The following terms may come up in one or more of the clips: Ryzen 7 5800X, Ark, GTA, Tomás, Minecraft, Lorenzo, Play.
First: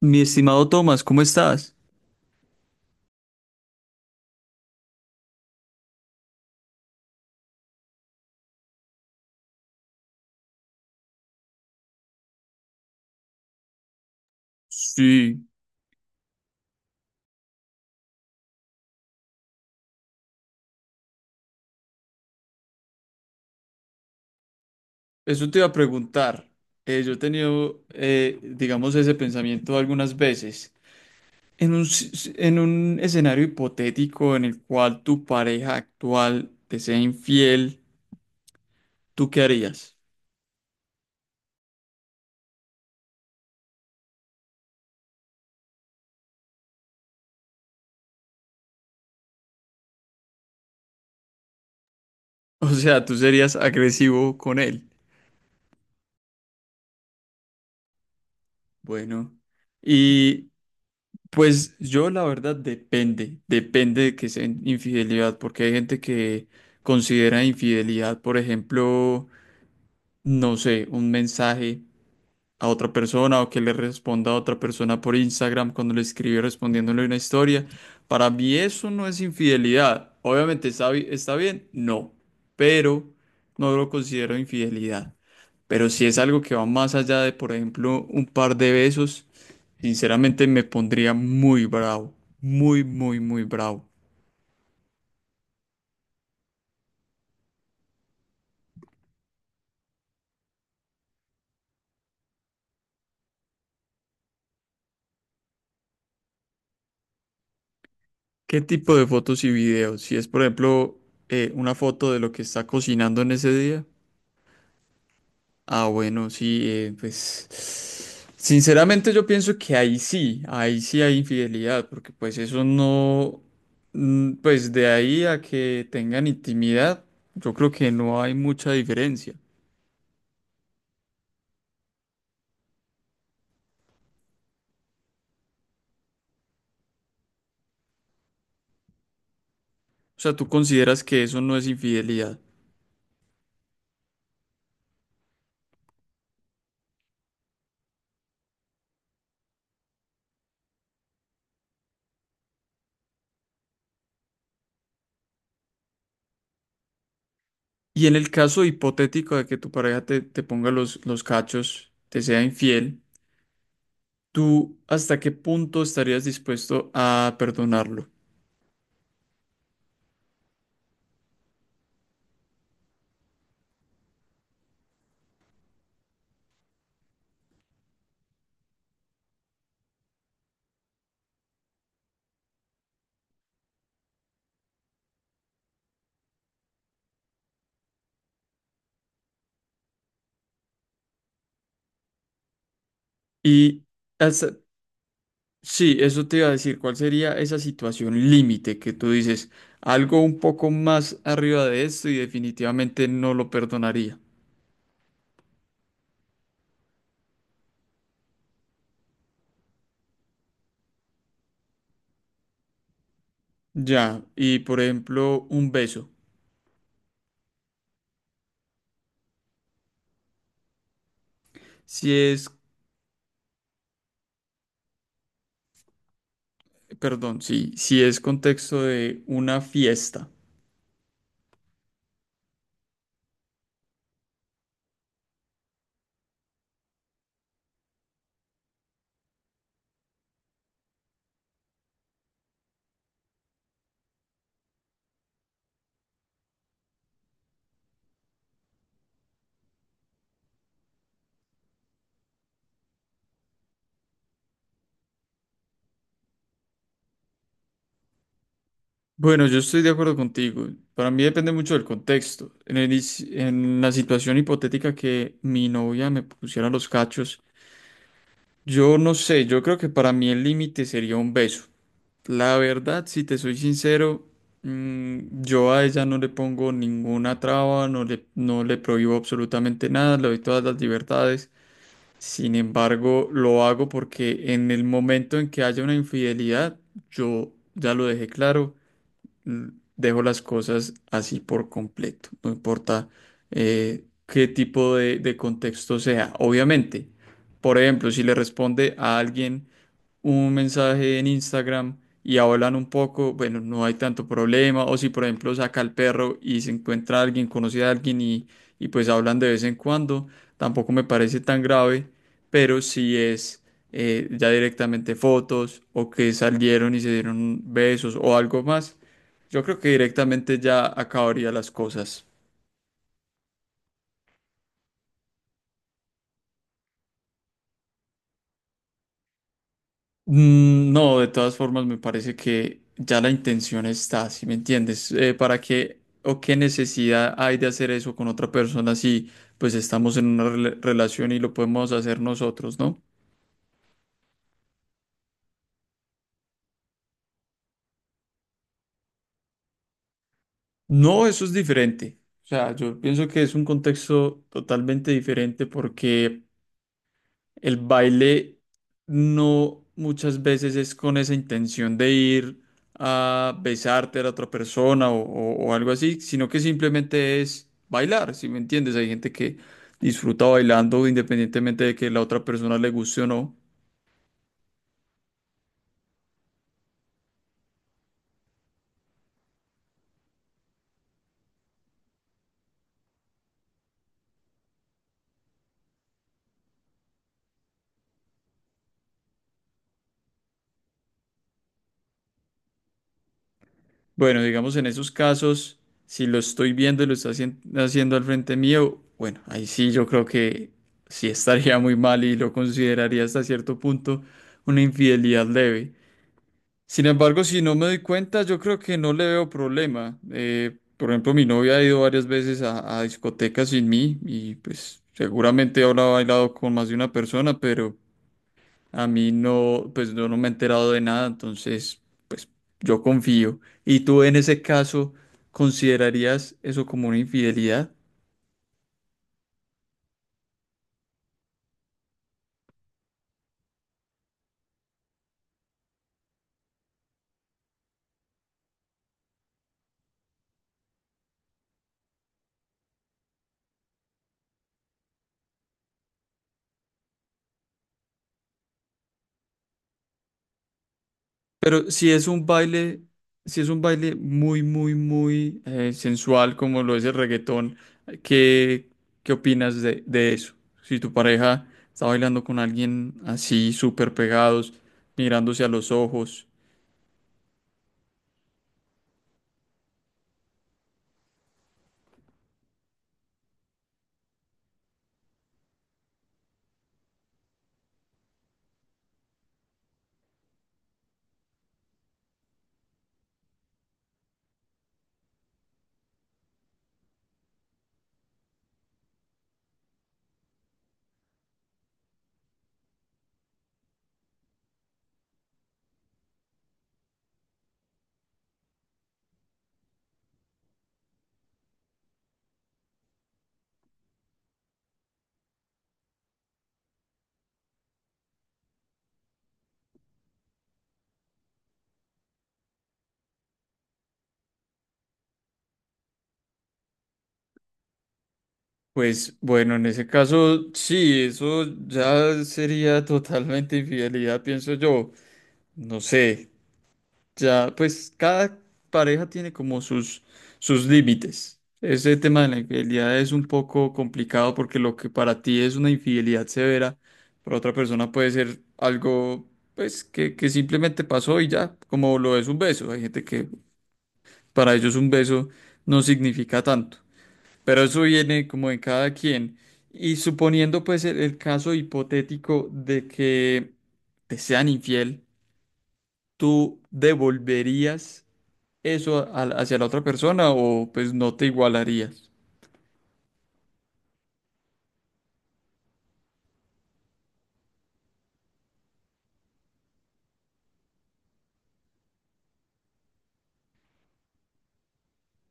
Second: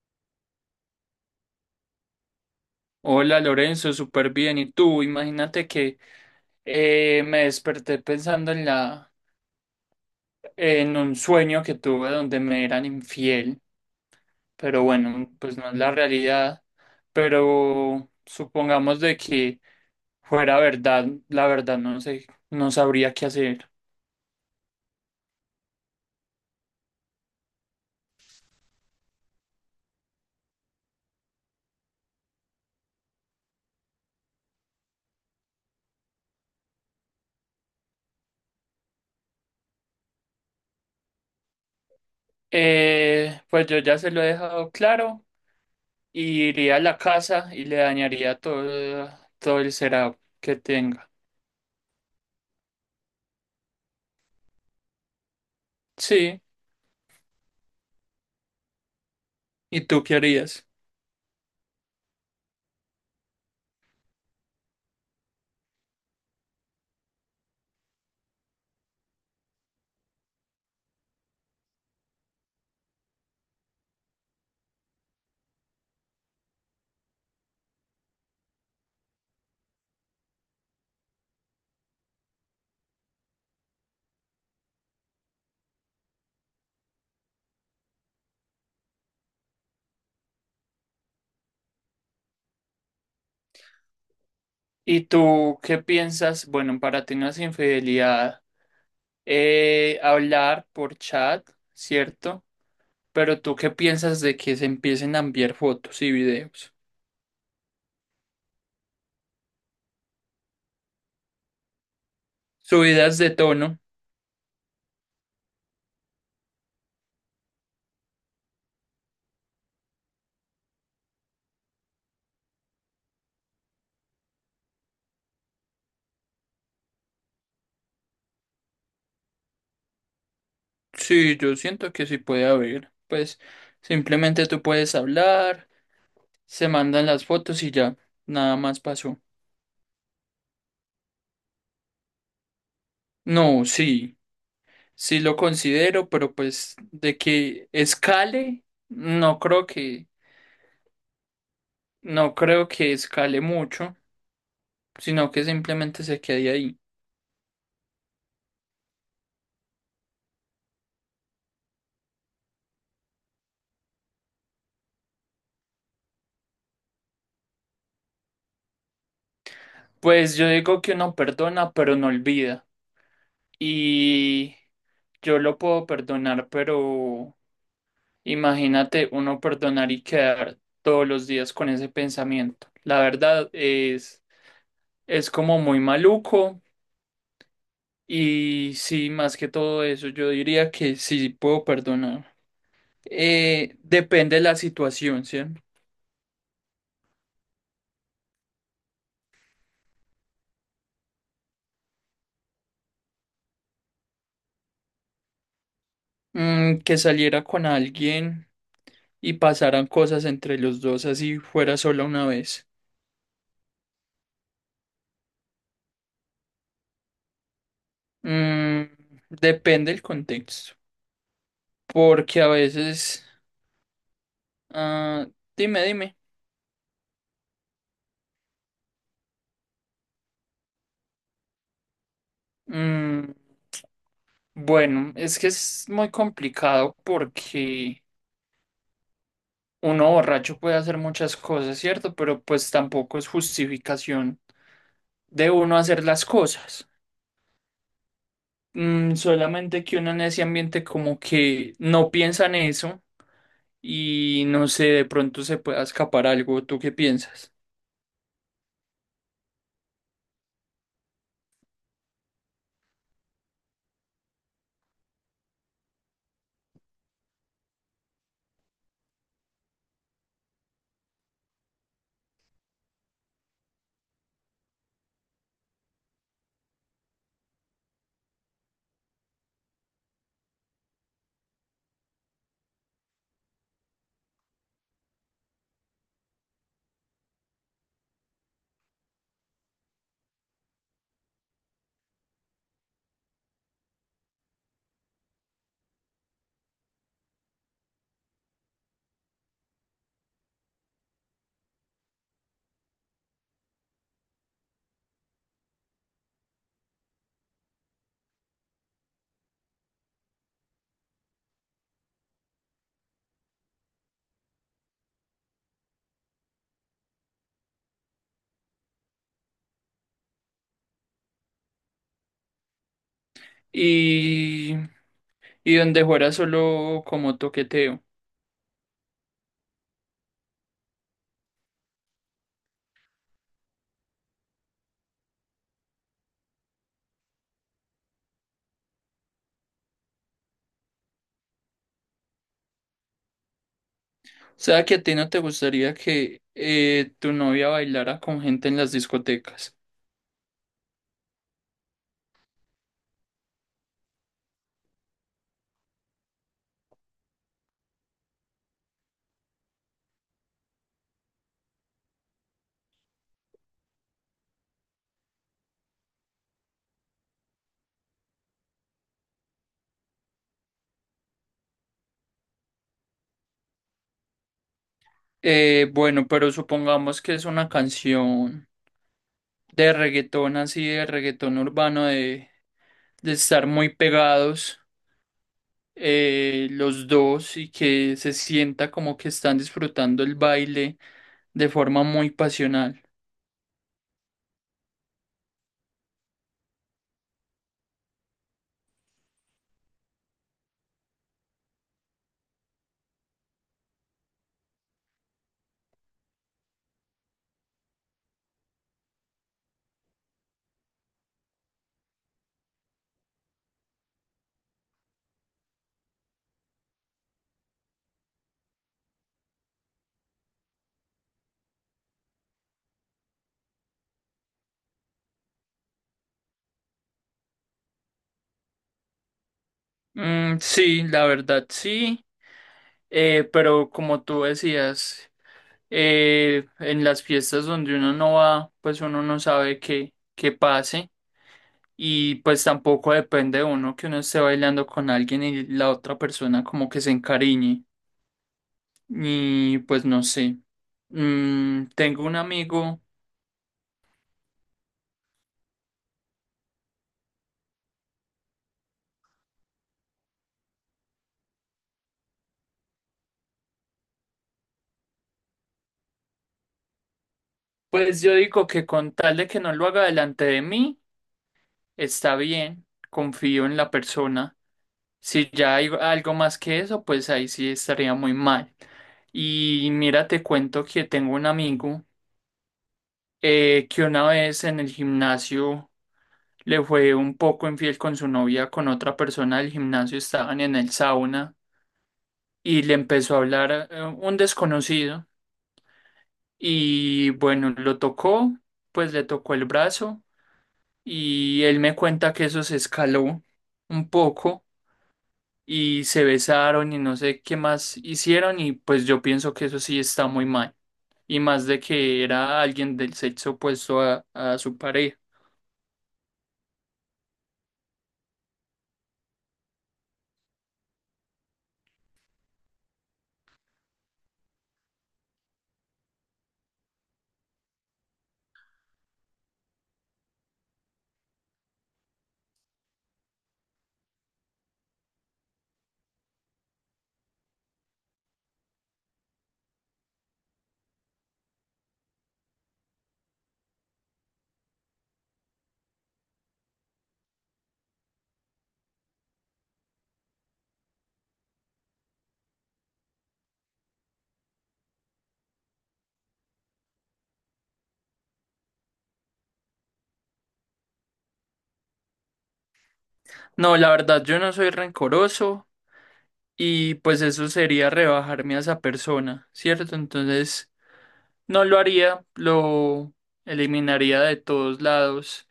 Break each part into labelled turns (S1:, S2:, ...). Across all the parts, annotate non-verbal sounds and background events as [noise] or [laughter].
S1: Mi estimado Tomás, ¿cómo estás?
S2: Hola Lorenzo, súper bien. ¿Y tú? Imagínate que me desperté pensando en en un sueño que tuve donde me eran infiel, pero bueno,
S1: Sí,
S2: pues no es la realidad. Pero supongamos de que fuera verdad, la verdad no sé, no sabría qué hacer.
S1: eso te iba a preguntar. Yo he tenido, digamos, ese pensamiento algunas veces. En un escenario hipotético en el cual tu pareja actual te sea infiel, ¿tú qué harías? [laughs]
S2: Pues yo ya se lo he dejado claro y iría a la casa y le dañaría todo, todo el setup que tenga.
S1: O sea, tú serías agresivo con él.
S2: Sí,
S1: Bueno,
S2: ¿y tú qué
S1: y
S2: harías?
S1: pues yo la verdad depende, depende de que sea infidelidad, porque hay gente que considera infidelidad, por ejemplo, no sé, un mensaje a otra persona o que le responda a otra persona por Instagram cuando le escribe respondiéndole una historia. Para mí eso no es infidelidad. Obviamente está bien, no, pero no lo considero infidelidad. Pero si es algo que va más allá de, por ejemplo, un par de besos, sinceramente me pondría muy bravo, muy, muy, muy bravo.
S2: ¿Y tú qué piensas? Bueno, para ti no es infidelidad hablar por chat, ¿cierto? Pero tú qué piensas de que se empiecen a enviar fotos y videos?
S1: ¿Qué tipo de fotos y videos? Si es, por ejemplo, una foto de lo que está
S2: Subidas
S1: cocinando
S2: de
S1: en ese
S2: tono.
S1: día. Ah, bueno, sí, pues sinceramente yo pienso que ahí sí hay infidelidad, porque pues eso no, mm, pues de ahí a que tengan intimidad, yo creo que no hay mucha diferencia.
S2: Sí, yo siento que sí puede haber. Pues simplemente tú puedes hablar, se mandan las fotos y ya, nada más pasó.
S1: O sea, tú consideras que eso no es infidelidad.
S2: No, sí, sí lo considero, pero pues de que escale, no creo que escale mucho, sino que simplemente se quede ahí.
S1: Y en el caso hipotético de que tu pareja te ponga los cachos, te sea infiel, ¿tú hasta qué punto estarías dispuesto a perdonarlo?
S2: Pues yo digo que uno perdona, pero no olvida. Y yo lo puedo perdonar, pero imagínate uno perdonar y quedar todos los días con ese pensamiento. Es como muy maluco. Y sí, más que todo eso, yo diría que sí puedo perdonar.
S1: Y
S2: Depende de
S1: hasta-
S2: la situación, ¿sí?
S1: Sí, eso te iba a decir, ¿cuál sería esa situación límite que tú dices? Algo un poco más arriba de esto y definitivamente no lo perdonaría.
S2: Mm, que saliera con alguien y pasaran cosas entre los dos, así fuera solo una vez.
S1: Ya, y por ejemplo, un beso.
S2: Mm, depende del contexto,
S1: Si
S2: porque
S1: es,
S2: a veces, ah, dime, dime.
S1: perdón, sí, si es contexto de una fiesta.
S2: Mm, bueno, es que es muy complicado porque uno borracho puede hacer muchas cosas, ¿cierto? Pero pues tampoco es justificación de uno hacer las cosas. Mm, solamente que uno en ese ambiente como que no piensa en eso y no sé, de pronto se pueda escapar algo. ¿Tú qué piensas?
S1: Bueno, yo estoy de acuerdo contigo. Para mí depende mucho del contexto. En la situación hipotética que mi novia me pusiera los cachos, yo no sé, yo creo que para mí el límite sería un beso. La verdad, si te soy sincero, mm, yo a ella no le pongo ninguna traba, no le prohíbo absolutamente nada, le doy todas las libertades. Sin embargo, lo hago porque en el momento en que haya una infidelidad, yo ya lo dejé claro, dejo las cosas así por completo, no importa qué tipo de contexto sea. Obviamente, por ejemplo, si le responde a alguien un mensaje en Instagram y hablan un poco, bueno, no hay tanto problema. O si, por ejemplo, saca al perro y se encuentra alguien, conoce a alguien y pues hablan de vez en cuando, tampoco me parece tan grave, pero si es ya directamente fotos o que salieron y se dieron besos o algo más, yo creo que directamente ya acabaría las cosas.
S2: Y, y donde fuera solo como toqueteo.
S1: Mm, no, de todas formas me parece que ya la intención está, ¿si me entiendes? ¿Para qué o qué necesidad hay de hacer eso con otra persona si pues estamos en una relación y lo podemos hacer nosotros, ¿no?
S2: O sea, que a ti no te gustaría que tu novia bailara con gente en las discotecas.
S1: No, eso es diferente. O sea, yo pienso que es un contexto totalmente diferente porque el baile no muchas veces es con esa intención de ir a besarte a la otra persona o algo así, sino que simplemente es bailar, ¿si me entiendes? Hay gente que disfruta bailando independientemente de que la otra persona le guste o no.
S2: Bueno, pero supongamos que es una canción de reggaetón así, de reggaetón urbano, de estar muy pegados los dos y que se sienta como que están disfrutando el baile, de forma muy pasional.
S1: Bueno, digamos en esos casos, si lo estoy viendo y lo está haciendo al frente mío, bueno, ahí sí yo creo que sí estaría muy mal y lo consideraría hasta cierto punto una infidelidad leve. Sin embargo, si no me doy cuenta, yo creo que no le veo problema. Por ejemplo, mi novia ha ido varias veces a discotecas sin mí y pues seguramente habrá bailado con más de una persona, pero a mí no, pues yo no me he enterado de nada, entonces yo confío. ¿Y tú en ese caso considerarías eso como una infidelidad?
S2: Mm, sí, la verdad sí, pero como tú decías, en las fiestas donde uno no va, pues uno no sabe qué, qué pase y pues tampoco depende de uno que uno esté bailando con alguien y la otra persona como que se encariñe y pues no sé. Mm,
S1: Pero si
S2: tengo
S1: es
S2: un
S1: un
S2: amigo.
S1: baile, si es un baile muy, muy, muy sensual como lo es el reggaetón, ¿qué, qué opinas de eso? Si tu pareja está bailando con alguien así, súper pegados, mirándose a los ojos,
S2: Pues yo digo que con tal de que no lo haga delante de mí, está bien, confío en la persona. Si ya hay algo más que eso, pues ahí sí estaría muy mal. Y mira, te cuento que tengo un amigo que una vez en el gimnasio le fue un poco infiel con su novia, con otra persona del gimnasio. Estaban en el sauna y le empezó a hablar un desconocido y bueno, lo tocó, pues le tocó el brazo y él me cuenta que eso se escaló un poco y se besaron y no sé qué más hicieron y pues yo pienso que eso sí está muy mal y más de que era alguien del sexo opuesto a su pareja.
S1: pues bueno, en ese caso sí, eso ya sería [laughs] totalmente infidelidad, pienso yo. No sé. Ya, pues cada pareja tiene como sus, sus límites. Ese tema de la infidelidad es un poco complicado porque lo que para ti es una infidelidad severa, para otra persona puede ser algo pues que simplemente pasó y ya, como lo es un beso. Hay gente que para ellos un beso no significa tanto, pero eso viene como de cada quien. Y suponiendo pues el caso hipotético de que te sean infiel, ¿tú devolverías eso hacia la otra persona o pues no te igualarías?
S2: No, la verdad yo no soy rencoroso y pues eso sería rebajarme a esa persona, ¿cierto? Entonces no lo haría, lo eliminaría de todos lados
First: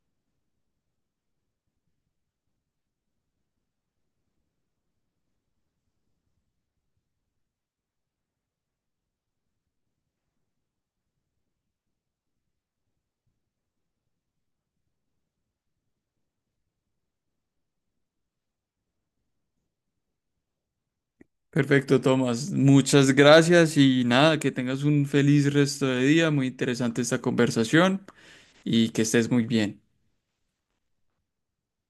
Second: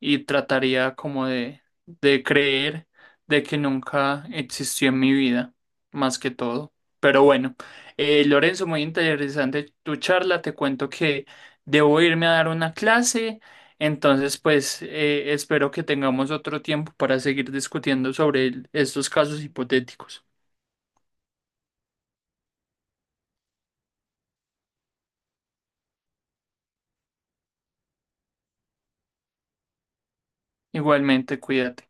S2: y trataría como de creer de que nunca existió en mi vida, más que todo. Pero bueno, Lorenzo, muy interesante tu charla. Te cuento que debo irme a dar una clase, entonces pues espero que tengamos otro tiempo para seguir discutiendo sobre estos casos hipotéticos.
S1: Perfecto, Tomás. Muchas gracias y nada, que tengas un feliz resto de día. Muy interesante esta conversación y que estés muy bien.
S2: Igualmente, cuídate.